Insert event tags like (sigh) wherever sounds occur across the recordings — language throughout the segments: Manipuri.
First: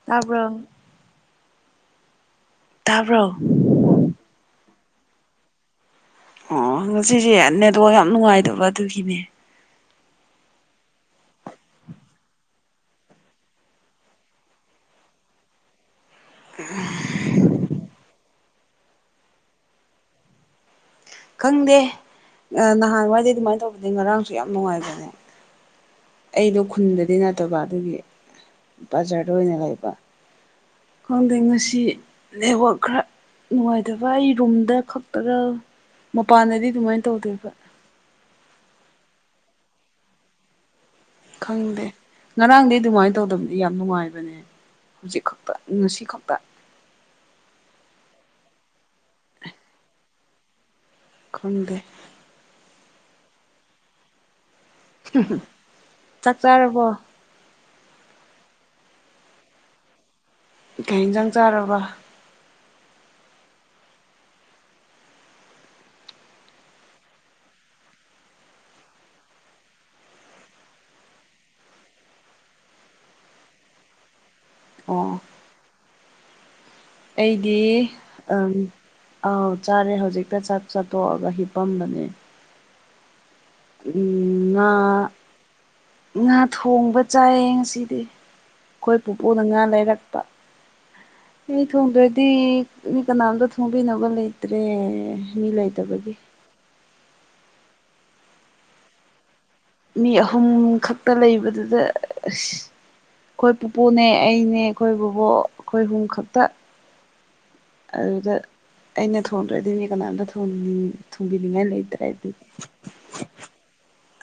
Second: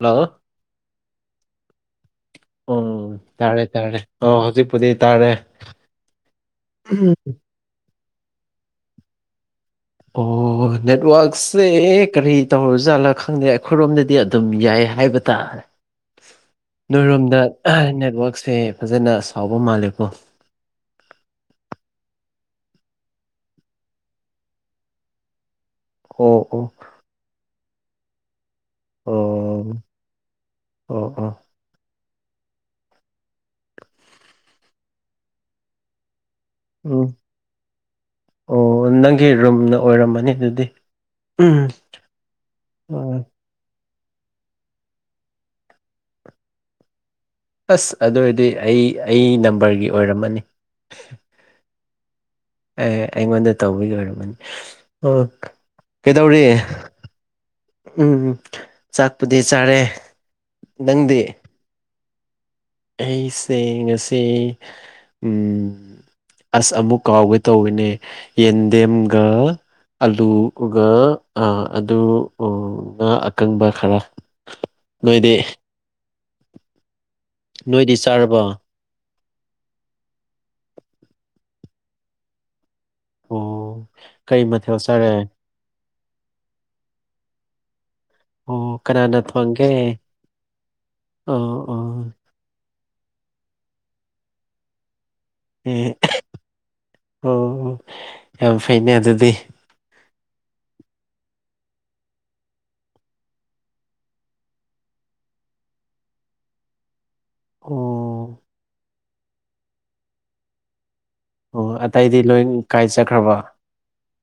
ꯍꯜꯂꯣ ꯇꯥꯕ꯭ꯔꯣ ꯑꯣ ꯇꯥꯕ꯭ꯔꯣ ꯇꯥꯔꯦ ꯇꯥꯔꯦ ꯑꯣ ꯍꯧꯖꯤꯛꯄꯨꯗꯤ ꯇꯥꯔꯦ ꯑꯣ ꯎꯝ ꯉꯁꯤꯁꯦ ꯅꯦꯠꯋꯥꯛ ꯌꯥꯝ ꯅꯨꯡꯉꯥꯏꯇꯕ ꯑꯗꯨꯒꯤꯅꯦ ꯑꯣ ꯅꯦꯠꯋꯛꯁꯦ ꯀꯔꯤ ꯇꯧꯔꯖꯥꯠꯂ ꯈꯪꯗꯦ ꯑꯩꯈꯣꯏꯔꯣꯝꯗꯗꯤ ꯑꯗꯨꯝ ꯌꯥꯏ ꯍꯥꯏꯕ ꯇꯥꯔꯦ ꯅꯣꯏꯔꯣꯝꯗ ꯅꯦꯠꯋꯛꯁꯦ ꯐꯖꯅ ꯁꯥꯎꯕ ꯃꯥꯜꯂꯦꯀꯣ ꯈꯪꯗꯦ ꯅꯍꯥꯟꯋꯥꯏꯗꯤ ꯑꯗꯨꯃꯥꯏꯅ ꯇꯧꯕꯗ ꯉꯔꯥꯡꯁꯨ ꯌꯥꯝ ꯅꯨꯡꯉꯥꯏꯕꯅꯦ ꯑꯣ ꯑꯩꯗꯣ ꯑꯣ ꯈꯨꯟꯗꯗꯤ ꯅꯠꯇꯕ ꯑꯗꯨꯒꯤ ꯕꯖꯥꯔꯗ ꯑꯣꯏꯅ ꯂꯩꯕ ꯑꯣ ꯑꯣ ꯑꯣ ꯈꯪꯗꯦ ꯉꯁꯤ ꯅꯦꯠꯋꯥꯛ ꯈꯔ ꯅꯨꯡꯉꯥꯏꯇꯕ ꯑꯩ ꯔꯨꯝꯗ ꯈꯛꯇꯔ ꯃꯄꯥꯟꯗꯗꯤ ꯑꯗꯨꯃꯥꯏꯅ ꯎꯝ ꯇꯧꯗꯣꯏꯕ ꯑꯣ ꯅꯪꯒꯤ ꯔꯨꯝꯅ ꯑꯣꯏꯔꯝꯃꯅꯤ ꯑꯗꯨꯗꯤ ꯎꯝ ꯈꯪꯗꯦ ꯉꯔꯥꯡꯗꯤ ꯑꯗꯨꯃꯥꯏꯅ ꯑꯣ ꯇꯧꯗꯕꯅꯦ ꯌꯥꯝ ꯅꯨꯡꯉꯥꯏꯕꯅꯦ ꯍꯧꯖꯤꯛ ꯈꯛꯇ ꯉꯁꯤ ꯈꯛꯇ ꯑꯁ ꯑꯗꯨ ꯑꯣꯏꯔꯗꯤ ꯑꯩ ꯑꯩ ꯅꯝꯕꯔꯒꯤ ꯑꯣꯏꯔꯝꯃꯅꯤ ꯈꯪꯗꯦ ꯑꯦ ꯑꯩꯉꯣꯟꯗ ꯇꯧꯕꯒꯤ ꯑꯣꯏꯔꯝꯃꯅꯤ ꯑꯣ ꯆꯥꯛ ꯀꯩꯗꯧꯔꯤ ꯆꯥꯔꯕꯣ ꯎꯝ ꯆꯥꯛꯄꯨꯗꯤ ꯆꯥꯔꯦ ꯀꯩ ꯅꯪꯗꯤ ꯌꯦꯟꯖꯥꯡ ꯆꯥꯔꯕ ꯑꯩꯁꯦ ꯉꯁꯤ ꯑꯁ ꯑꯃꯨꯛ ꯀꯥꯎꯒꯦ ꯇꯧꯋꯤꯅꯦ ꯌꯦꯟꯗꯦꯝꯒ ꯑꯂꯨꯒ ꯑꯗꯨ ꯉꯥ ꯑꯀꯪꯕ ꯈꯔ ꯑꯣ ꯅꯣꯏꯗꯤ ꯑꯩꯒꯤ ꯅꯣꯏꯗꯤ ꯑꯝ ꯆꯥꯔꯕꯣ ꯑꯥꯎ ꯆꯥꯔꯦ ꯍꯧꯖꯤꯛꯇꯥ ꯆꯥꯛ ꯆꯥ ꯇꯣꯛꯑꯒ ꯍꯤꯞꯄꯝꯕꯅꯦ ꯑꯣ ꯀꯩ ꯎꯝ ꯉꯥ ꯃꯊꯦꯜ ꯆꯥꯔꯦ ꯉꯥ ꯊꯣꯡꯕ ꯆꯥꯏꯌꯦ ꯉꯁꯤꯗꯤ ꯑꯣ ꯑꯩꯈꯣꯏ ꯀꯅꯥꯅ ꯄꯨꯄꯣꯛꯅ ꯉꯥ ꯊꯣꯡꯒꯦ ꯂꯩꯔꯛꯄ ꯑꯩ ꯑꯣ ꯑꯣ ꯊꯣꯡꯗ꯭ꯔꯗꯤ ꯃꯤ ꯀꯅꯥꯝꯇ ꯊꯣꯡꯕꯤꯅꯕ ꯂꯩꯇ꯭ꯔꯦ ꯃꯤ ꯑꯦ ꯂꯩꯇꯕꯒꯤ ꯑꯣ ꯌꯥꯝ ꯐꯩꯅꯦ ꯑꯗꯨꯗꯤ ꯃꯤ ꯑꯍꯨꯝ ꯈꯛꯇ ꯂꯩꯕꯗꯨꯗ ꯑꯁ ꯑꯩꯈꯣꯏ ꯄꯨꯄꯨꯅꯦ ꯑꯩꯅꯦ ꯑꯩꯈꯣꯏ ꯕꯕꯣꯛ ꯑꯩꯈꯣꯏ ꯍꯨꯝ ꯈꯛꯇ ꯑꯝ ꯑꯗꯨꯗ ꯑꯩꯅ ꯊꯣꯡꯗ꯭ꯔꯣꯏꯗꯤ ꯃꯤ ꯀꯅꯥꯝꯇ ꯊꯣꯟꯅꯤꯡ ꯑꯣ ꯑꯇꯩꯗꯤ ꯂꯣꯏ ꯀꯥꯏ ꯆꯠꯈ꯭ꯔꯕ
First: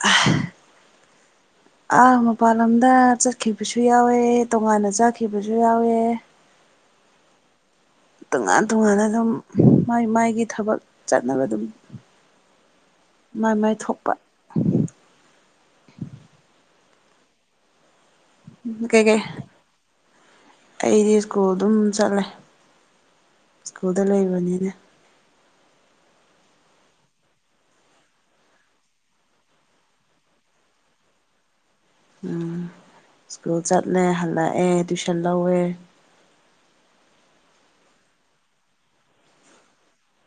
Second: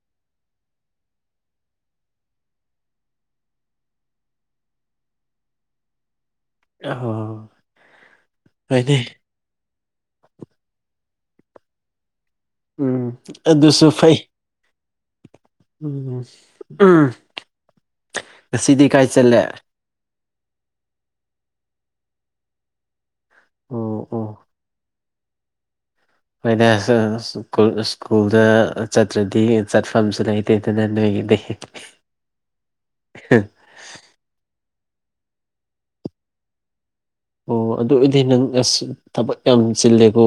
ꯑ (inaudible) ꯑ ꯃꯄꯥꯟ ꯂꯝꯗ ꯆꯠꯈꯤꯕꯁꯨ ꯌꯥꯎꯋꯦ ꯇꯣꯉꯥꯟꯅ ꯆꯠꯈꯤꯕꯁꯨ ꯌꯥꯎꯋꯦ ꯑꯣ ꯇꯣꯉꯥꯟ ꯍꯣꯏꯅꯦ ꯇꯣꯉꯥꯟꯅ ꯑꯗꯨꯝ ꯃꯥꯏ ꯃꯥꯏꯒꯤ ꯊꯕꯛ ꯆꯠꯅꯕ ꯑꯗꯨꯝ ꯎꯝ ꯃꯥꯏ ꯃꯥꯏ ꯑꯗꯨꯁꯨ ꯊꯣꯛꯄ ꯐꯩ ꯎꯝ ꯎꯝ ꯉꯁꯤꯗꯤ ꯀꯥꯏ ꯀꯩꯀꯩ ꯆꯠꯂꯦ ꯑꯩꯗꯤ ꯁ꯭ꯀꯨꯜ ꯗꯨꯝ ꯆꯠꯂꯦ ꯁ꯭ꯀꯨꯜꯗ ꯑꯣ ꯑꯣ ꯂꯩꯕꯅꯤꯅꯦ ꯍꯣꯏꯅꯦ (unintelligible) ꯁ꯭ꯀꯨꯜꯗ ꯆꯠꯇ꯭ꯔꯗꯤ ꯆꯠꯐꯝꯁꯨ ꯂꯩ ꯇꯦꯗꯅ ꯅꯣꯏꯒꯤꯗꯦ ꯎꯝ ꯁ꯭ꯀꯨꯜ ꯆꯠꯂꯦ ꯍꯜꯂꯛꯑꯦ ꯇꯨꯏꯁꯟ ꯂꯧꯋꯦ ꯑꯣ ꯑꯗꯨ ꯑꯣꯏꯗꯤ ꯅꯪ ꯑꯁ ꯊꯕꯛ ꯌꯥꯝ ꯆꯤꯜꯂꯦꯀꯣ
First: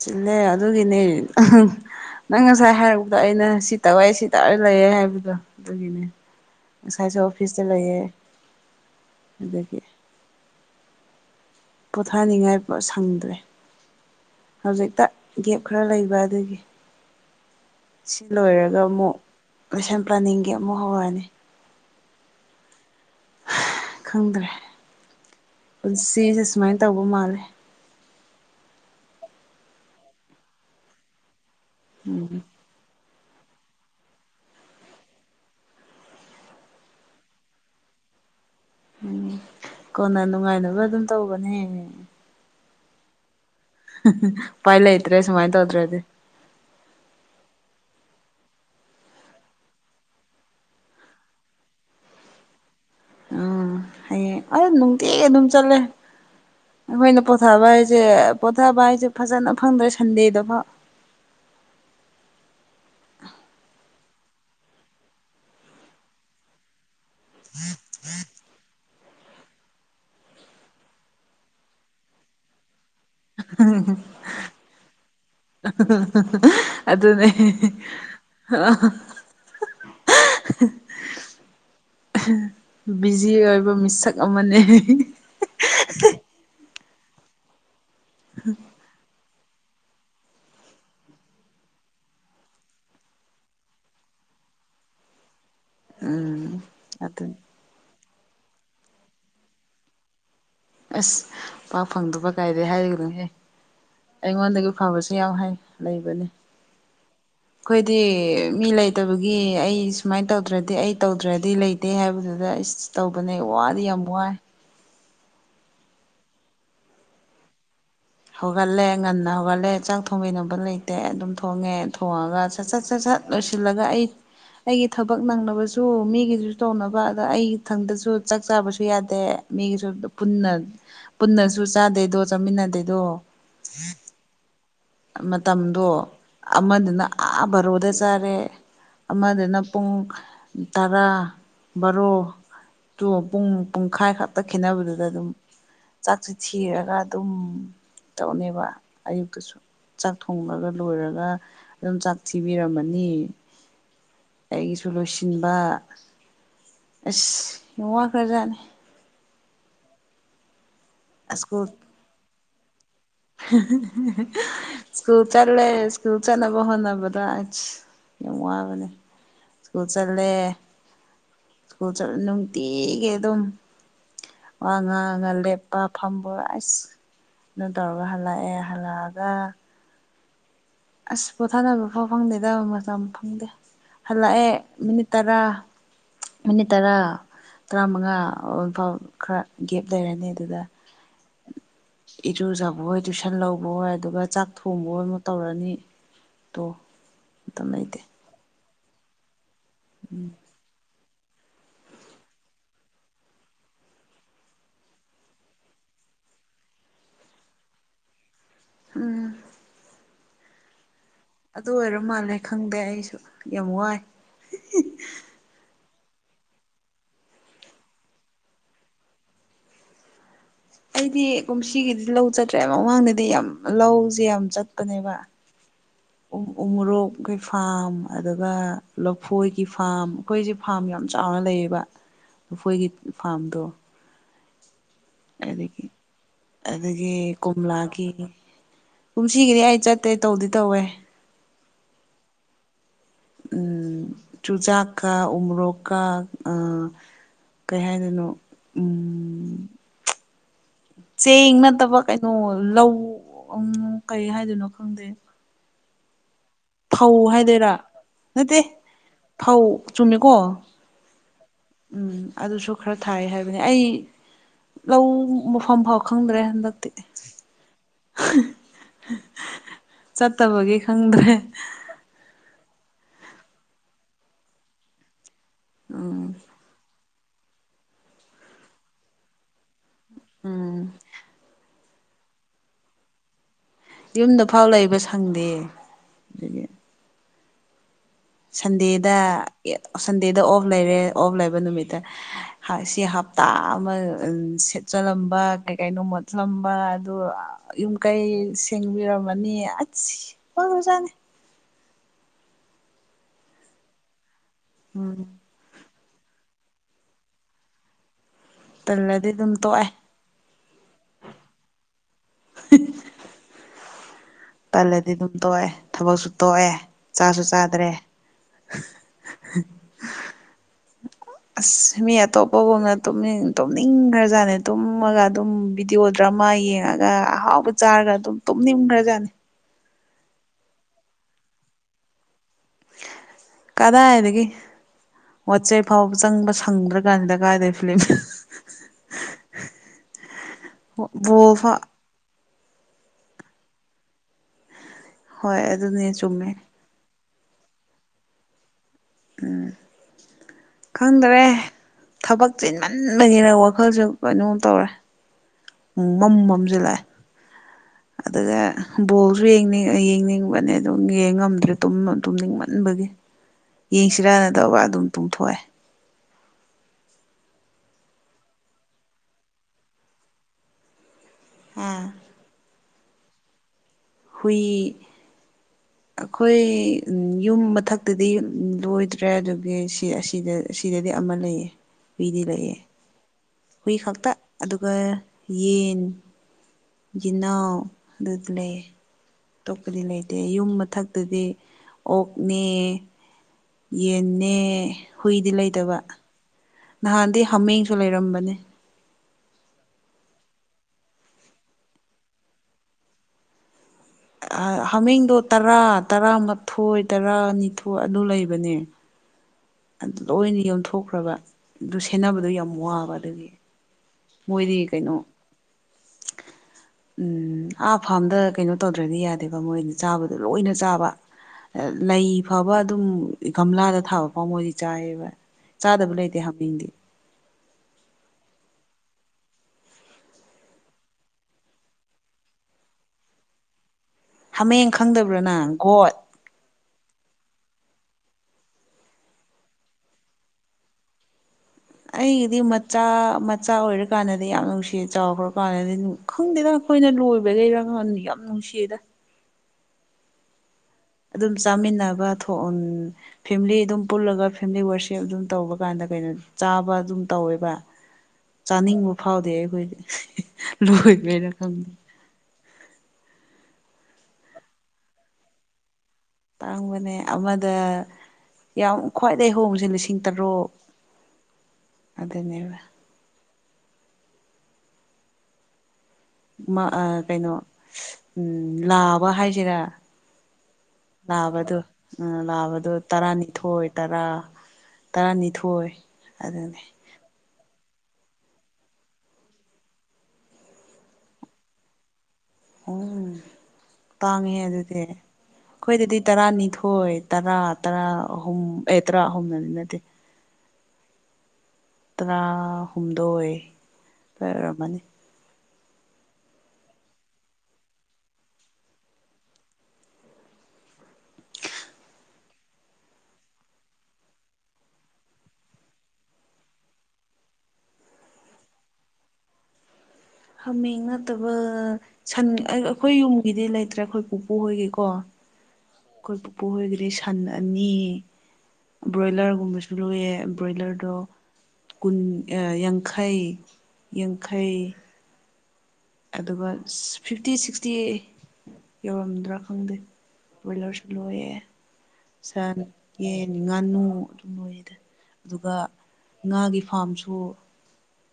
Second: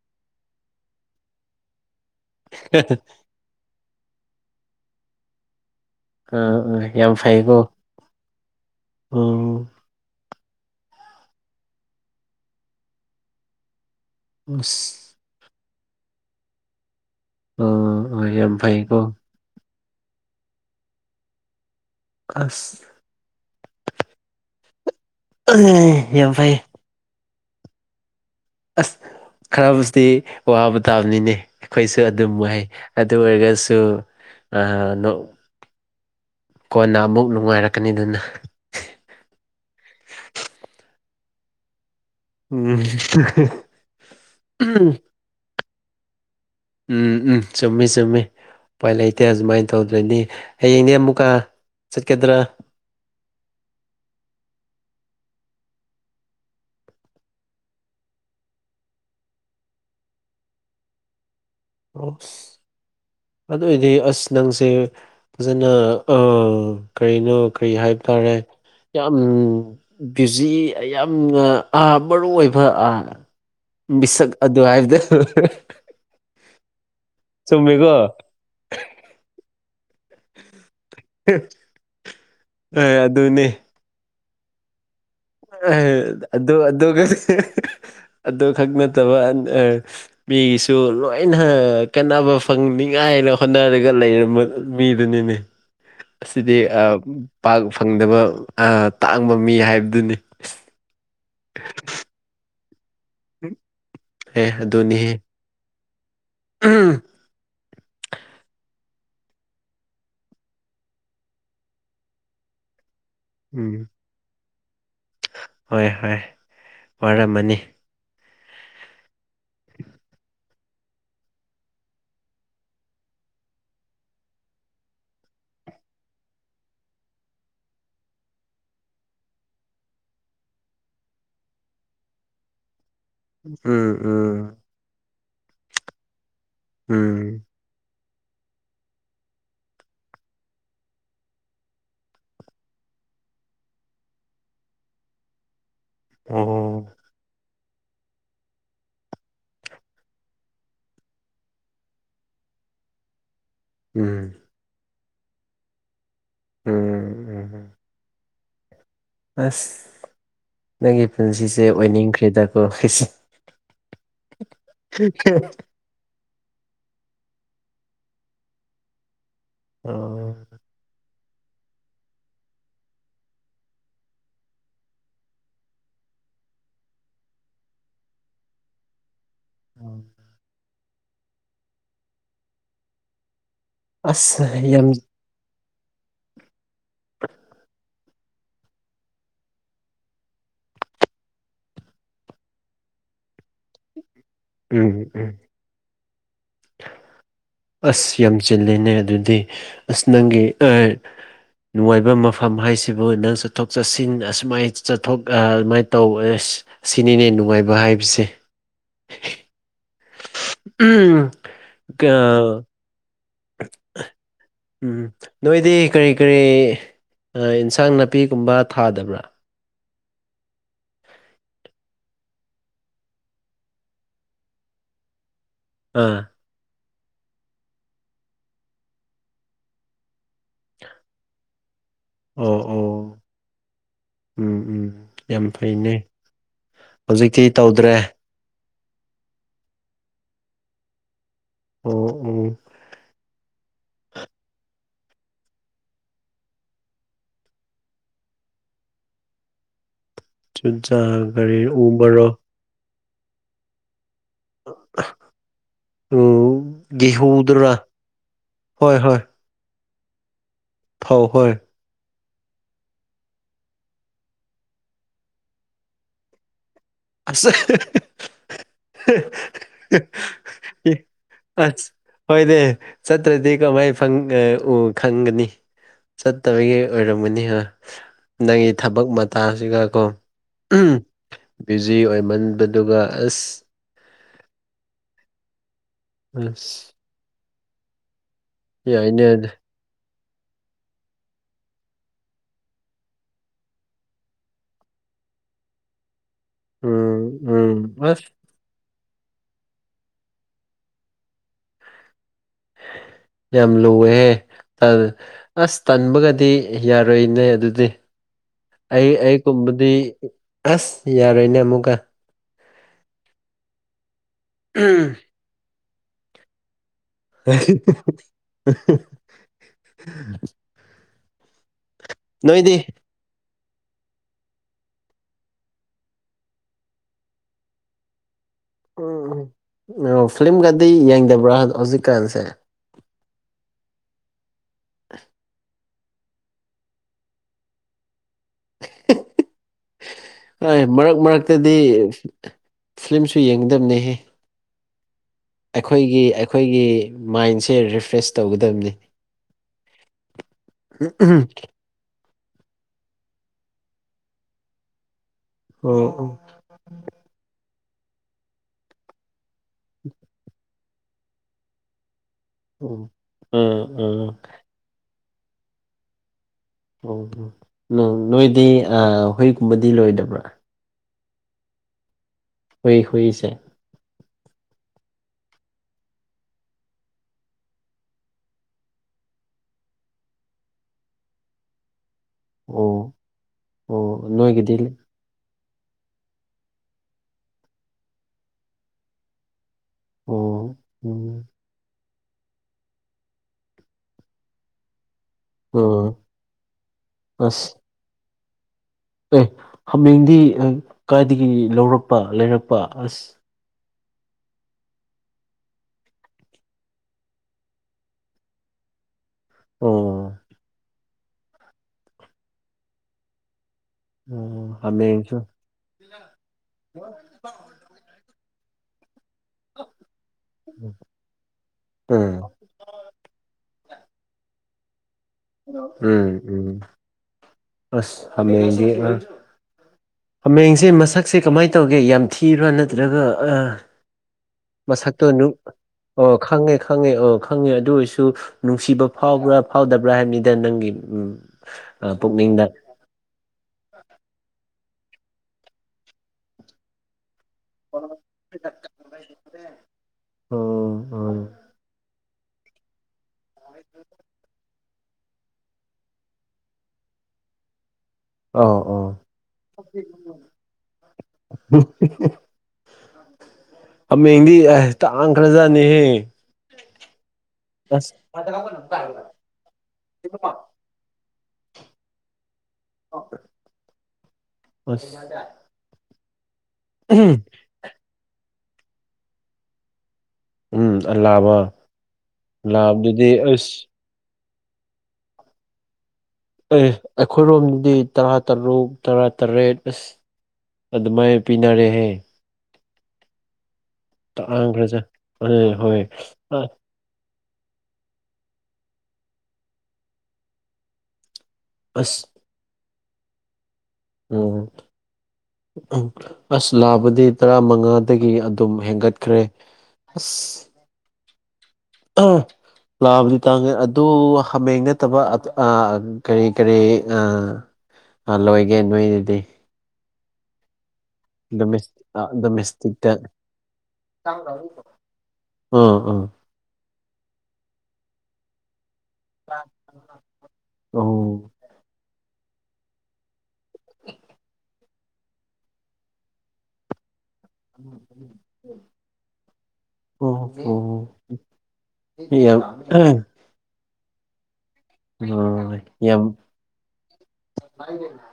ꯆꯤꯜꯂꯦ ꯑꯗꯨꯒꯤꯅꯦ (unintelligible) ꯅꯪ ꯉꯁꯥꯏ ꯍꯥꯏꯔꯄꯗ ꯑꯩꯅ ꯁꯤ ꯇꯋꯥꯏ ꯁꯤ ꯇꯥꯔ ꯂꯩꯌꯦ ꯍꯥꯏꯕꯗꯣ ꯑꯗꯨꯒꯤꯅꯦ ꯑꯥ ꯑꯥ ꯌꯥꯝ ꯉꯁꯥꯏꯁꯨ ꯐꯩꯀꯣ ꯑꯣꯐꯤꯁꯇ ꯂꯩꯌꯦ ꯑꯣ ꯑꯗꯨꯒꯤ ꯄꯣꯊꯥꯅꯤꯡꯉꯥꯏ ꯄꯣ ꯁꯪꯗ꯭ꯔꯦ ꯍꯧꯖꯤꯛꯇ ꯑꯁ ꯒꯦꯞ ꯈꯔ ꯂꯩꯕ ꯑꯗꯒꯤ ꯑꯥ ꯁꯤ ꯑꯥ ꯌꯥꯝ ꯂꯣꯏꯔꯒ ꯐꯩꯀꯣ ꯑꯃꯨꯛ ꯃꯤꯁꯟ ꯄ꯭ꯂꯥꯅꯤꯡꯒꯤ ꯑꯃꯨꯛ ꯍꯧꯔꯅꯤ ꯑꯁ (unintelligible) ꯈꯪꯗ꯭ꯔꯦ ꯌꯥꯝ ꯄꯨꯟꯁꯤꯁꯦ ꯐꯩ ꯁꯨꯃꯥꯏꯅ ꯇꯧꯕ ꯃꯥꯜꯂꯦ ꯑꯁ ꯈꯔꯕꯨꯁꯗꯤ ꯋꯥꯕ ꯇꯥꯕꯅꯤꯅꯦ ꯑꯩꯈꯣꯏꯁꯨ ꯑꯗꯨꯝ ꯎꯝ ꯋꯥꯍꯩ ꯑꯗꯨ ꯑꯣꯏꯔꯒꯁꯨ ꯑ ꯅꯣꯛ ꯀꯣꯟꯅ ꯑꯃꯨꯛ ꯅꯨꯡꯉꯥꯏꯔꯛꯀꯅꯤ ꯗꯅ ꯎꯝ ꯀꯣꯟꯅ ꯅꯨꯡꯉꯥꯏꯅꯕ ꯑꯗꯨꯝ ꯇꯧꯕꯅꯦ ꯎꯝ (unintelligible) ꯄꯥꯏ ꯂꯩ ꯏꯇ꯭ꯔꯦ ꯁꯨꯃꯥꯏꯟ ꯇꯧꯗ꯭ꯔꯥꯗꯤ ꯎꯝ ꯎꯝ ꯆꯨꯝꯃꯦ ꯆꯨꯝꯃꯦ ꯎꯄꯥꯏ ꯂꯩꯇꯦ ꯑꯖꯨꯃꯥꯏꯟ ꯇꯧꯗ꯭ꯔꯅꯤ ꯍꯌꯦꯡꯅꯦ ꯑꯃꯨꯛꯀ ꯆꯠꯀꯗ꯭ꯔꯥ ꯑ ꯍꯌꯦꯡ ꯑꯗꯨ ꯅꯨꯡꯇꯤ ꯑꯗꯨꯝ ꯆꯠꯂꯦ ꯑꯩꯈꯣꯏꯅ ꯄꯣꯊꯥꯕ ꯍꯥꯏꯁꯦ ꯄꯣꯊꯥꯕ ꯍꯥꯏꯁꯦ ꯐꯖꯅ ꯐꯪꯗ꯭ꯔꯦ ꯁꯟꯗꯦꯗꯐꯥꯎ ꯑꯣꯞꯁ ꯑꯗꯨ ꯑꯣꯏꯗꯤ ꯑꯁ ꯅꯪꯁꯦ ꯐꯖꯅ ꯑ ꯀꯔꯤꯅꯣ ꯀꯔꯤ ꯍꯥꯏꯕ ꯇꯥꯔꯦ ꯌꯥꯝ ꯕ꯭ꯌꯨꯖꯤ ꯌꯥꯝꯅ ꯑ ꯃꯔꯨ ꯑꯣꯏꯕ ꯑ ꯃꯤꯁꯛ ꯑꯗꯨ ꯍꯥꯏꯕꯗ (unintelligible) ꯑꯗꯨꯅꯦ ꯆꯨꯝꯃꯦꯀꯣ (unintelligible) (unintelligible) ꯑꯦ ꯕꯤꯖꯤ ꯑꯗꯨꯅꯦ ꯑꯣꯏꯕ ꯃꯤꯁꯛ ꯑꯃꯅꯦ (unintelligible) ꯑ ꯑꯗꯣ ꯑꯗꯣ ꯈꯛ ꯑꯗꯣ ꯈꯛ ꯅꯠꯇꯕ ꯃꯤꯒꯤꯁꯨ ꯂꯣꯏꯅ ꯀꯟꯅꯕ ꯐꯪꯅꯤꯡꯉꯥꯏꯅ ꯍꯣꯠꯅꯔꯒ ꯂꯩꯔꯝꯕ ꯃꯤꯗꯅꯤꯅꯦ ꯑꯁꯤꯗꯤ ꯎꯝ ꯑ ꯑꯗꯨꯅꯤ ꯄꯥꯛ ꯐꯪꯗꯕ ꯑ ꯇꯥꯡꯕ ꯃꯤ ꯍꯥꯏꯕꯗꯨꯅꯤ ꯑꯁ ꯄꯥꯛ ꯐꯪꯗꯕ ꯀꯥꯏꯗꯤ ꯍꯥꯏꯒꯅꯨꯍꯦ ꯑꯦ ꯑꯩꯉꯣꯟꯗꯒꯤ ꯐꯕꯁꯨ ꯑꯗꯨꯅꯤꯍꯦ ꯌꯥꯝ ꯍꯩ ꯂꯩꯕꯅꯤ ꯎꯝ ꯈꯣꯏꯗꯤ ꯃꯤ ꯂꯩꯇꯕꯒꯤ ꯑꯩ ꯁꯨꯃꯥꯏꯟ ꯇꯧꯗ꯭ꯔꯗꯤ ꯑꯩ ꯇꯧꯗ꯭ꯔꯗꯤ ꯂꯩꯇ ꯇꯦ ꯍꯥꯏꯕꯗꯨꯗ ꯏꯁ ꯇꯧꯕꯅꯦ ꯋꯥꯗꯤ ꯌꯥꯝ ꯋꯥꯏ ꯍꯣꯏ ꯍꯣꯏ ꯋꯥꯔꯝꯃꯅꯤ ꯍꯧꯒꯠꯂꯦ ꯉꯟꯅ ꯍꯧꯒꯠꯂꯦ ꯆꯥꯛ ꯊꯣꯡꯕꯤꯅꯕ ꯂꯩꯇꯦ ꯑꯗꯨꯝ ꯊꯣꯡꯉꯦ ꯊꯣꯡꯉꯒ ꯁꯠ ꯁꯠ ꯁꯠ ꯁꯠ ꯂꯣꯏꯁꯤꯜꯂꯒ ꯑꯩ ꯑꯩꯒꯤ ꯊꯕꯛ ꯅꯪꯅꯕꯁꯨ ꯃꯤꯒꯤꯗꯨꯁꯨ ꯇꯧꯅꯕ ꯑꯗ ꯑꯩ ꯏꯊꯪꯗꯁꯨ ꯆꯥꯛ ꯆꯥꯕꯁꯨ ꯌꯥꯗꯦ ꯃꯤꯒꯤꯁꯨ ꯄꯨꯟꯅ ꯄꯨꯟꯅꯁꯨ ꯆꯥꯗꯦꯗꯣ ꯆꯥꯃꯤꯟꯅꯗꯦꯗꯣ ꯎꯝ ꯎꯝ ꯃꯇꯝꯗꯣ ꯑꯃꯗꯨꯅ ꯎꯝ ꯑꯥ ꯚꯔꯣꯗ ꯆꯔꯦ ꯑꯃꯗꯨꯅ ꯄꯨꯡ ꯇꯔꯥ ꯕꯥꯔꯣ ꯇꯒ ꯄꯨꯡ ꯄꯨꯡꯈꯥꯏ ꯈꯛꯇ ꯈꯦꯠꯅꯕꯗꯨꯗ ꯑꯗꯨꯝ ꯆꯥꯛꯁꯦ ꯑꯣ ꯊꯤꯔꯒ ꯑꯗꯨꯝ ꯇꯧꯅꯦꯕ ꯑꯌꯨꯛꯇꯁꯨ ꯆꯥꯛ ꯊꯣꯡꯂꯒ ꯂꯣꯏꯔꯒ ꯑꯗꯨꯝ ꯆꯥꯛ ꯊꯤꯕꯤꯔꯝꯃꯅꯤ ꯎꯝ ꯑꯩꯒꯤꯁꯨ ꯂꯣꯏꯁꯤꯟꯕ ꯎꯝ ꯑꯁ ꯎꯝ ꯌꯥꯝ ꯋꯥ ꯈꯔꯖꯥꯠꯅꯤ ꯑꯁ ꯅꯪꯒꯤ ꯄꯨꯟꯁꯤꯁꯦ ꯑꯣꯏꯅꯤꯡꯈ꯭ꯔꯦꯗꯀꯣ ꯁꯀꯨꯜ ꯆꯠꯂꯦ ꯁ꯭ꯀꯨꯜ ꯆꯠꯅꯕ ꯍꯣꯠꯅꯕꯗ ꯑꯁ ꯌꯥꯝ ꯋꯥꯕꯅꯦ ꯁ꯭ꯀꯨꯜ ꯆꯠꯂꯦ ꯑꯣ ꯁ꯭ꯀꯨꯜ ꯆꯠꯂꯦ ꯅꯨꯡꯇꯤꯒꯤ ꯑꯗꯨꯝ ꯋꯥ ꯉꯥꯡ ꯉꯒ ꯂꯦꯞꯄ ꯐꯝꯕꯣꯏ ꯑꯁ ꯅ ꯇꯧꯔꯒ ꯍꯜꯂꯛꯑꯦ ꯍꯜꯂꯛꯑꯒ (inaudible) ꯑꯁ ꯄꯣꯊꯥꯅꯕ ꯐꯥꯎ ꯐꯪꯗꯦꯗꯕ ꯃꯇꯝ ꯐꯪꯗꯦ ꯑꯁ ꯍꯜꯂꯛꯑꯦ ꯌꯥꯝ ꯃꯤꯅꯤꯠ ꯇꯔꯥ ꯃꯤꯅꯤꯠ ꯇꯔꯥ ꯇꯔꯥꯃꯉꯥꯐꯥ (unintelligible) ꯈꯔ ꯒꯦꯞ ꯂꯩꯔꯅꯤ ꯑꯗꯨꯗ ꯏꯔꯨꯖꯕ ꯍꯣꯏ ꯇꯨꯏꯁꯟ ꯂꯧꯕꯍꯣꯏ ꯑꯗꯨꯒ ꯆꯥꯛ ꯊꯣꯡꯕꯣꯏ ꯎꯝ ꯑꯃꯨꯛ ꯎꯝ ꯇꯧꯔꯅꯤ (unintelligible) ꯑꯁ ꯌꯥꯝ ꯆꯤꯜꯂꯦꯅꯦ ꯑꯗꯨꯗꯤ ꯑꯁ ꯅꯪꯒꯤ ꯑꯩ ꯅꯨꯡꯉꯥꯏꯕ ꯃꯐꯝ ꯍꯥꯏꯁꯤꯕꯨ ꯅꯪ ꯆꯠꯊꯣꯛ ꯆꯠꯁꯤꯟ ꯑꯁꯨꯃꯥꯏ ꯆꯠꯊꯣꯛ ꯑꯗꯨꯃꯥꯏꯅ (unintelligible) ꯇꯧꯕ ꯑꯁꯤꯅꯤꯅꯦ ꯅꯨꯡꯉꯥꯏꯕ ꯍꯥꯏꯕꯁꯦ ꯎꯝ ꯎꯝ ꯑꯗꯨ ꯑꯣꯏꯔ ꯀꯥ ꯃꯥꯜꯂꯦ ꯈꯪꯗꯦ ꯑꯩꯁꯨ ꯌꯥꯝ ꯋꯥꯏ ꯎꯝ ꯅꯣꯏꯗꯤ ꯀꯔꯤ ꯀꯔꯤ ꯏꯟꯁꯥꯡ ꯅꯥꯄꯤꯒꯨꯝꯕ ꯊꯥꯗꯕ꯭ꯔꯥ ꯑꯩꯗꯤ ꯀꯨꯝꯁꯤꯒꯤꯗꯤ ꯂꯧ ꯆꯠꯇ꯭ꯔꯦ ꯃꯃꯥꯡꯗꯗꯤ ꯌꯥꯝ ꯂꯧꯁꯦ ꯌꯥꯝ ꯆꯠꯄꯅꯦꯕ ꯑꯥ ꯎ ꯎꯔꯣꯛꯀꯤ ꯐꯥꯝ ꯑꯗꯨꯒ ꯂꯐꯣꯏꯒꯤ ꯐꯥꯝ ꯑꯩꯈꯣꯏꯁꯦ ꯐꯥꯝ ꯌꯥꯝ ꯆꯥꯎꯅ ꯂꯩꯌꯦꯕ ꯑꯣ ꯑꯣ ꯂꯐꯣꯏꯒꯤ ꯐꯥꯝꯗꯣ ꯎꯝ ꯎꯝ ꯌꯥꯝ ꯑꯗꯒꯤ ꯐꯩꯅꯦ ꯑꯗꯒꯤ ꯍꯧꯖꯤꯛꯇꯤ ꯇꯧꯗ꯭ꯔꯦ ꯀꯣꯝꯂꯥꯒꯤ ꯀꯨꯝꯁꯤꯒꯤꯗꯤ ꯑꯩ ꯆꯠꯇꯦ ꯇꯧꯗꯤ ꯇꯧꯋꯦ ꯑꯣ ꯎꯝ ꯎꯝ ꯆꯨꯖꯥꯛꯀ ꯎꯃꯔꯣꯛꯀ ꯀꯩ ꯍꯥꯏꯗꯣꯏꯅꯣ ꯎꯝ ꯆꯨꯖꯥꯛ ꯆꯦꯡ ꯀꯔꯤ ꯎ ꯅꯠꯇꯕ ꯀꯩꯅꯣ ꯃꯔꯣꯛ ꯂꯧ ꯀꯩ ꯎꯝ ꯍꯥꯏꯗꯣꯏꯅꯣ ꯈꯪꯗꯦ ꯎꯝ ꯐꯧ ꯒꯦꯍꯨꯗꯨꯔꯥ ꯍꯥꯏꯗꯣꯏꯔꯥ ꯅꯠꯇꯦ ꯍꯣꯏ ꯍꯣꯏ ꯐꯧ ꯆꯨꯝꯃꯦꯀꯣ ꯐꯧ ꯍꯣꯏ ꯑꯗꯨꯁꯨ ꯈꯔ ꯊꯥꯏ ꯍꯥꯏꯕꯅꯦ ꯑꯩ ꯂꯧ ꯃꯐꯝ ꯐꯥꯎ ꯈꯪꯗ꯭ꯔꯦ ꯍꯟꯗꯛꯇꯤ ꯑꯁ ꯆꯠꯇꯕꯒꯤ ꯈꯪꯗ꯭ꯔꯦ ꯑꯁ ꯍꯣꯏꯅꯦ ꯆꯠꯇ꯭ꯔꯗꯤ ꯀꯃꯥꯏ ꯐꯪ ꯑꯥ ꯎ ꯈꯪꯒꯅꯤ ꯎꯝ ꯆꯠꯇ꯭ꯔꯒꯤ ꯑꯣꯏꯔꯝꯒꯅꯤ ꯍꯥ ꯅꯪꯒꯤ ꯊꯕꯛ ꯃꯇꯥꯁꯤꯒ ꯀꯣ ꯎꯝ ꯕꯤꯖꯤ ꯑꯣꯏꯃꯟꯕꯗꯨꯒ ꯑꯁ ꯌꯨꯝꯗꯐꯥꯎ ꯂꯩꯕ ꯁꯪꯗꯦ ꯑꯗꯒꯤ ꯑꯁ ꯁꯟꯗꯦꯗ ꯌꯥꯏꯅꯦ ꯑꯗꯨ ꯁꯟꯗꯦꯗ ꯑꯣꯞ ꯂꯩꯔꯦ ꯑꯣꯞ ꯂꯩꯕ ꯅꯨꯃꯤꯠꯇꯥ ꯍ ꯁꯤ ꯍꯞꯇꯥ ꯑꯃ ꯑ ꯁꯦꯠꯆꯜꯂꯝꯕ ꯀꯩ ꯀꯩꯅꯣ ꯃ‌ꯣꯠ (unintelligible) ꯂꯝꯕ ꯑꯗꯨ ꯎꯝ ꯎꯝ ꯌꯨꯝ ꯀꯩ ꯑꯁ ꯁꯦꯡꯕꯤꯔꯝꯃꯅꯤ ꯑꯠꯁ (unintelligible) ꯌꯥꯝ ꯂꯨꯍꯦ ꯎꯝ (unintelligible) ꯑꯁ ꯇꯟꯕꯒꯗꯤ ꯌꯥꯔꯣꯏꯅꯦ ꯑꯗꯨꯗꯤ ꯑꯩ ꯇꯜꯂꯗꯤ ꯑꯗꯨꯝ ꯇꯣꯛꯑꯦ ꯑꯩꯒꯨꯝꯕꯗꯤ ꯑꯁ ꯌꯥꯔꯣꯏꯅꯦ ꯑꯃꯨꯛꯒ ꯇꯜꯂꯗꯤ ꯗꯨꯝ ꯇꯣꯑꯦ ꯊꯕꯛꯁꯨ ꯇꯣꯑꯦ ꯆꯥꯁꯨ ꯆꯥꯗ꯭ꯔꯦ (unintelligible) ꯑꯁ ꯃꯤ ꯅꯣꯏꯗꯤ ꯑꯇꯣꯄꯒꯨꯝꯅ ꯇꯨꯝꯅꯤꯡ ꯇꯨꯝꯅꯤꯡꯈ꯭ꯔꯖꯥꯠꯅꯦ ꯇꯨꯝꯃꯒ ꯑꯗꯨꯝ ꯚꯤꯗꯤꯑꯣ ꯗ꯭ꯔꯃꯥ ꯌꯦꯡꯉꯒ ꯑꯍꯥꯎꯕ ꯆꯥꯔꯒ ꯗꯨꯝ ꯇꯨꯝꯅꯤꯡꯒ꯭ꯔꯖꯥꯠꯅ‌ꯦ ꯑꯣ ꯐꯤꯜꯝꯒꯗꯤ ꯌꯦꯡꯗꯕ꯭ꯔꯥ ꯍ‌ꯧꯖꯤꯛꯀꯥꯟꯁꯦ ꯀꯗꯥꯏꯗꯒꯤ ꯋꯥꯠꯆꯦꯞ ꯐꯥꯎꯕ ꯆꯪꯕ ꯁꯪꯗ꯭ꯔꯀꯥꯟꯖꯤꯗ ꯀꯥꯏꯗꯩ ꯐꯤꯜꯝ ꯍꯣꯏ ꯃꯔꯛ ꯕꯣꯜ ꯃꯔꯛꯇꯗꯤ ꯐꯥꯎ ꯐꯤꯂꯝꯁꯨ ꯌꯦꯡꯒꯗꯕꯅꯦꯍꯦ ꯍꯣꯏ ꯑꯗꯨꯅꯦ ꯑꯩꯈꯣꯏꯒꯤ ꯆꯨꯝꯃꯦ ꯑꯩꯈꯣꯏꯒꯤ ꯃꯥꯏꯟꯁꯦ ꯔꯤꯐ꯭ꯔꯦꯁ ꯇꯧꯒꯗꯕꯅꯤ ꯎꯝ ꯈꯪꯗ꯭ꯔꯦ ꯊꯕꯛ ꯆꯤꯟꯃꯟꯕꯒꯤꯔ ꯋꯥꯈꯜꯖꯨ ꯀꯩꯅꯣꯝ ꯇꯧꯔꯦ ꯎꯝ ꯄꯨꯡꯃꯝ ꯃꯝꯖꯤꯜꯂ‌ꯦ ꯑꯗꯨꯒ ꯕꯣꯜꯁꯨ ꯌꯦꯡꯅꯤꯡ ꯌꯦꯡꯅꯤꯡꯕꯅꯦ ꯑꯗꯨꯝ ꯌꯦꯡ ꯉꯝꯗ꯭ꯔꯦ ꯇꯨꯝꯃ ꯇꯨꯝꯅꯤꯡꯃꯟ ꯕꯒꯤ ꯑꯥ ꯑꯥ ꯌꯦꯡꯁꯤꯔꯥꯅ ꯇꯧꯕ ꯑꯗꯨꯝ ꯇꯨꯝꯊ‌ꯣꯑꯦ ꯑꯣ ꯅꯪ ꯅꯣꯏꯗꯤ ꯑ ꯍꯨꯏꯒꯨꯝꯕꯗꯤ ꯂꯣꯏꯗꯕ꯭ꯔꯥ ꯎꯝ ꯍꯣꯏ ꯍꯨꯏꯁꯦ ꯍꯨꯏ (unintelligible) ꯑꯈꯣꯏ ꯌꯨꯝ ꯎꯝ ꯃꯊꯛꯇꯗꯤ ꯂꯣꯏꯗ꯭ꯔꯦ ꯑꯗꯨꯒꯤ ꯁꯤ ꯑꯁꯤꯗ ꯑꯁꯤꯗꯗꯤ ꯑꯃ ꯂꯩꯌꯦ ꯍꯨꯏꯗꯤ ꯂꯩꯌꯦ ꯑꯣ ꯍꯨꯏ ꯑꯣ ꯈꯛꯇ ꯅꯣꯏꯒꯤꯗꯤ ꯑꯗꯨꯒ ꯌꯦꯟ ꯌꯦꯅꯥꯎ ꯑꯗꯨꯗꯤ ꯂꯩ ꯑꯇꯣꯞꯄꯗꯤ ꯂꯩꯇꯦ ꯌꯨꯝ ꯑꯣ ꯎꯝ ꯃꯊꯛꯇꯗꯤ ꯑꯣꯛꯅꯦ ꯌꯦꯟꯅꯦ ꯍꯨꯏꯗꯤ ꯂꯩꯗꯕ ꯑꯥ ꯅꯍꯥꯟꯗꯤ ꯑꯁ ꯍꯥꯃꯦꯡꯁꯨ ꯂꯩꯔꯝꯕꯅꯦ ꯑꯦ ꯍꯥꯃꯦꯡꯗꯤ ꯀꯥꯏꯗꯒꯤ ꯂꯧꯔꯛꯄ ꯂꯩꯔꯛꯄ ꯑꯁ ꯑ ꯍꯥꯃꯦꯡꯗꯣ ꯇꯔꯥ ꯇꯔꯥꯃꯥꯊꯣꯏ ꯇꯔꯥꯅꯤꯊꯣꯏ ꯑꯗꯨ ꯂꯩꯕꯅꯦ ꯑꯗꯨ ꯑꯣ ꯂꯣꯏꯅ ꯌꯣꯟꯊꯣꯛꯈ꯭ꯔꯕ ꯑꯗꯨ ꯁꯦꯟꯅꯕꯗꯨ ꯌꯥꯝ ꯋꯥꯕ ꯑꯗꯨꯒꯤ ꯃꯣꯏꯗꯤ ꯀꯩꯅꯣ ꯍꯥꯃꯦꯡꯁꯨ ꯎꯝ ꯑꯥ ꯐꯥꯝꯗ ꯀꯩꯅꯣ ꯇꯧꯗ꯭ꯔꯗꯤ ꯌꯥ ꯗꯦꯕ ꯃꯣꯏꯗꯤ ꯆꯥꯕꯗꯣ ꯂꯣꯏꯅ ꯎꯝ ꯆꯥꯕ ꯑ ꯂꯩꯐꯥꯎꯕ ꯑꯗꯨꯝ ꯒꯝꯂꯥꯗ ꯊꯥꯕ ꯐꯥꯎꯕ ꯃꯣꯏꯗꯤ ꯆꯥꯏꯕ ꯎꯝ ꯎꯝ ꯑꯁ ꯍꯥꯃꯦꯡꯗꯤ (unintelligible) ꯍꯥꯃꯦꯡꯁꯦ ꯃꯁꯛꯁꯦ ꯀꯃꯥꯏ ꯇꯧꯒꯦ ꯌꯥꯝ ꯊꯤꯕ꯭ꯔꯥ ꯅꯠꯇ꯭ꯔꯒ ꯑ ꯍꯥꯃꯦꯡ ꯃꯁꯛꯇꯣ ꯈꯪꯗꯕ꯭ꯔꯥ ꯅꯨꯞ ꯅꯪ ꯒꯣꯠ ꯑꯣ ꯈꯪꯉꯦ ꯈꯪꯉꯦ ꯑꯣ ꯈꯪꯉꯦ ꯑꯗꯨ ꯑꯣꯏꯁꯨ ꯅꯨꯡꯁꯤꯕ ꯐꯥꯎꯕ꯭ꯔꯥ ꯐꯥꯎꯗꯕ꯭ꯔꯥ ꯍꯥꯏꯝꯃꯤꯗ ꯅꯪꯒꯤ ꯎꯝ ꯑ ꯑꯩꯒꯤꯗꯤ ꯄꯨꯛꯅꯤꯡꯗ ꯃꯠ ꯆꯥ ꯃꯆꯥ ꯑꯣꯏꯔ ꯀꯥꯟꯗꯗꯤ ꯌꯥꯝ ꯅꯨꯡꯁꯤ ꯆꯥꯎꯈꯔ ꯀꯥꯟꯗꯗꯤ ꯅꯨꯛ ꯈꯪꯗꯦꯗ ꯑꯩꯈꯣꯏꯅ ꯂꯣꯏꯕ ꯕꯔꯩꯔ ꯈꯪꯗꯦ ꯌꯥꯝ ꯅꯨꯡꯁꯤꯗ (unintelligible) ꯎꯝ ꯍꯣꯏ ꯑꯗꯨꯝ ꯆꯥꯃꯤꯟꯅꯕ ꯊꯣꯟ ꯎꯝ ꯐꯦꯃꯤꯂꯤ ꯑꯗꯨꯝ ꯄꯨꯜꯂꯒ ꯐꯦꯃꯤꯂꯤ ꯋꯔꯁꯤꯞ ꯑꯗꯨꯝ ꯇꯧꯕ ꯀꯥꯟꯗ ꯀꯩꯅꯣ ꯆꯥꯕ ꯑꯗꯨꯝ ꯇꯧꯋꯦꯕ ꯑꯧ ꯑꯧ ꯆꯥꯅꯤꯡꯕ ꯐꯥꯎꯗꯦ ꯑꯩꯈꯣꯏꯗꯤ ꯂꯣꯏꯒ꯭ꯔꯤꯔ ꯈꯪꯗꯦ ꯍꯥꯃꯦꯡꯗꯤ ꯑ ꯇꯥꯡꯈ꯭ꯔꯖꯥꯠꯅꯤꯍꯦ ꯇꯥꯡꯕꯅꯦ ꯑꯃ ꯗ ꯑꯁ ꯌꯥꯝ ꯈ꯭ꯋꯥꯏꯗꯩ ꯍꯣꯡꯕꯁꯦ ꯂꯤꯁꯤꯡ ꯇꯔꯨꯛ ꯑꯗꯨꯅꯦꯕ (inaudible) ꯑꯁ ꯃꯥꯑ ꯀꯩꯅꯣ ꯎꯝ ꯂꯥꯕ ꯍꯥꯏꯁꯤꯔꯥ ꯎꯝ ꯑꯂꯥꯕ ꯂꯥꯕꯗꯣ ꯎꯝ ꯂꯥꯕꯗ ꯂꯥꯕꯗꯨꯗꯤ ꯇꯔꯥꯅꯤꯊꯣꯏ ꯑꯁ ꯇꯔꯥ ꯇꯔꯥꯅꯤꯊꯣꯏ ꯑꯗꯨꯅꯦ ꯑꯦ ꯑꯩꯈꯣꯏꯔꯣꯝꯗꯗꯤ ꯇꯔꯥ ꯇꯔꯨꯛ ꯇꯔꯥ ꯇꯔꯦꯠ ꯑꯁ ꯑꯗꯨꯃꯥꯏ ꯄꯤꯅꯔꯦꯍꯦ ꯎꯝ ꯇꯥꯡꯉꯦꯍꯦ ꯑꯗꯨꯗꯤ ꯇꯥꯡꯈ꯭ꯔꯁꯦ ꯑꯦ ꯍꯣꯏ ꯑꯩꯈꯣꯏꯗꯗꯤ ꯇꯔꯥꯅꯤꯊꯣꯏ ꯇꯔꯥ ꯇꯔꯥ ꯑꯍꯨꯝ ꯑꯦ ꯇꯔꯥ ꯑꯍꯨꯝꯗꯗꯤ ꯅꯠꯇꯦ ꯑꯁ ꯑꯥ ꯍꯨꯝꯗꯣꯏ ꯎꯝ ꯑꯁ ꯂꯥꯕꯗꯤ ꯇꯔꯥ ꯃꯉꯥꯗꯒꯤ ꯑꯗꯨꯝ ꯍꯦꯟꯒꯠꯈ꯭ꯔꯦ ꯑꯁ ꯂꯥꯕꯗꯤ ꯇꯥꯡꯉꯦ ꯑꯗꯣ ꯍꯥꯃꯦꯡ ꯅꯠꯇꯕ ꯑꯗ ꯑ ꯀꯔꯤ ꯀꯔꯤ ꯑ ꯑ ꯂꯣꯏꯒꯦ ꯅꯣꯏꯗꯗꯤ ꯍꯥꯃꯦꯡ ꯅꯠꯇꯕ ꯁꯟ ꯑꯩ ꯗꯣꯃꯦꯁꯇꯤꯛꯇ ꯑꯩꯈꯣꯏ ꯌꯨꯝꯒꯤꯗꯤ ꯂꯩꯇ꯭ꯔꯦ ꯑꯩꯈꯣꯏ ꯄꯨꯄꯨ ꯍꯣꯏꯒꯤꯀꯣ ꯑꯥ ꯑ ꯑꯩꯈꯣꯏ ꯄꯨꯄꯨ ꯍꯣꯏꯒꯤꯗꯤ ꯁꯟ ꯑꯅꯤ ꯕ꯭ꯔꯣꯏꯂꯔ ꯒꯨꯝꯕꯁꯨ ꯂꯣꯏꯌꯦ ꯕ꯭ꯔꯣꯏꯂꯔꯗꯣ ꯑꯣ ꯀꯨꯟ ꯑ ꯌꯥꯡꯈꯩ ꯌꯥꯡꯈꯩ ꯑꯗꯨꯒ ꯐꯤꯐꯇꯤ ꯁꯤꯛꯁꯇꯤ ꯌꯧꯔꯝꯗ꯭ꯔꯥ ꯈꯪꯗꯦ ꯑꯣ ꯑꯣ ꯕꯣꯏꯂꯔꯁꯨ ꯂꯣꯏꯌꯦ ꯌꯥꯝ ꯁꯟ ꯌꯦ ꯉꯥꯅꯨ ꯑꯗꯨꯝ ꯂꯣꯏꯌꯦꯗ ꯑꯗꯨꯒ ꯍꯣꯏ ꯌꯥꯝ ꯉꯥꯒꯤ ꯐꯥꯔꯝꯁꯨ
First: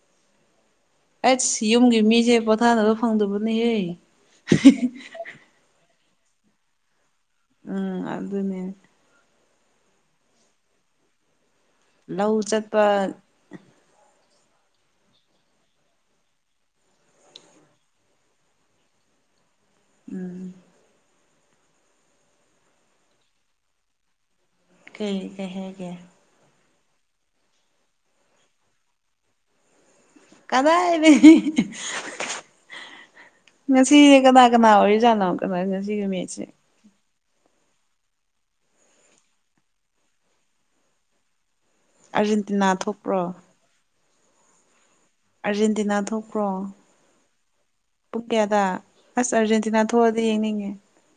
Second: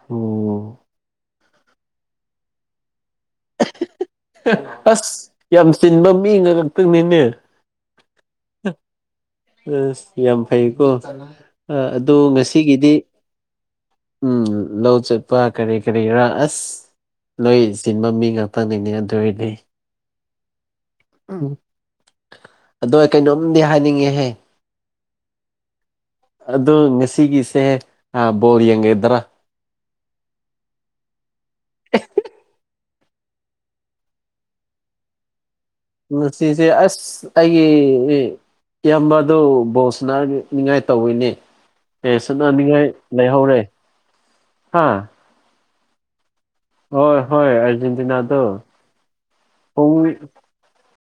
ꯎꯝ ꯑꯩꯁ ꯌꯨꯝꯒꯤ ꯃꯤꯁꯦ ꯄꯣꯊꯥꯅꯕ ꯐꯪꯗꯕꯅꯤꯌꯦ ꯑꯁ ꯌꯥꯝ ꯆꯤꯟꯕ ꯃꯤꯅ ꯉꯛꯇꯅꯤꯅꯦ ꯎꯝ ꯑꯗꯨꯅꯦ ꯑꯁ ꯌꯥꯝ ꯐꯩꯀꯣ ꯑ ꯑꯗ ꯂꯧ ꯆꯠꯄ ꯉꯁꯤꯒꯤꯗꯤ ꯎꯝ ꯂꯧ ꯆꯠꯄ ꯀꯔꯤ ꯀꯔꯤ ꯔꯥ ꯑꯁ ꯂꯣꯏ ꯆꯤꯟꯕ ꯃꯤ ꯉꯥꯛꯇꯅꯤꯅꯦ ꯑꯗꯨ ꯑꯣꯏꯗꯤ ꯎꯝ ꯎꯝ ꯑꯗꯣ ꯀꯩꯅꯣꯝꯗꯤ ꯍꯥꯏꯅꯤꯡꯉꯦꯍꯦ ꯀꯩ ꯀꯩ ꯍꯥꯏꯒꯦ ꯑꯗꯣ ꯉꯁꯤꯒꯤꯁꯦ ꯑꯥ ꯕꯣꯜ ꯌꯦꯡꯒ‌ꯦꯗ꯭ꯔꯥ ꯀꯗꯥꯏ ꯗꯩ ꯉꯁꯤ ꯀꯅꯥ ꯀꯅꯥ ꯑꯣꯏꯔꯤꯖꯅ‌ꯣ (unintelligible) ꯃꯠꯁꯤꯁꯦ ꯑꯁ ꯑꯩꯒꯤ ꯏꯌꯥꯝꯕ ꯑꯗꯨ ꯕꯣꯜꯁꯅ ꯅꯤꯡꯉꯥꯏ ꯇꯧꯋꯤꯅꯦ ꯑꯦ ꯁꯅꯥ ꯑꯥꯔꯖꯦꯟꯇꯤꯅꯥ ꯅꯤꯡꯉꯥꯏ ꯊꯣꯛꯄ꯭ꯔꯣ ꯂꯩꯍꯧꯔꯦ ꯍꯥ ꯑꯥꯔꯖꯦꯟꯇꯤꯅꯥ ꯊꯣꯛꯄ꯭ꯔꯣ ꯍꯣꯏ ꯍꯣꯏ ꯄꯨꯡ ꯀꯌꯥꯗ ꯑꯥꯔꯖꯦꯟꯇꯤꯅꯥꯗꯣ ꯑꯁ ꯑꯔꯖꯦꯟꯇꯤꯅꯥ ꯄꯨꯡ ꯊꯣꯛꯑꯗꯤ ꯌꯦꯡꯅꯤꯡꯉꯦ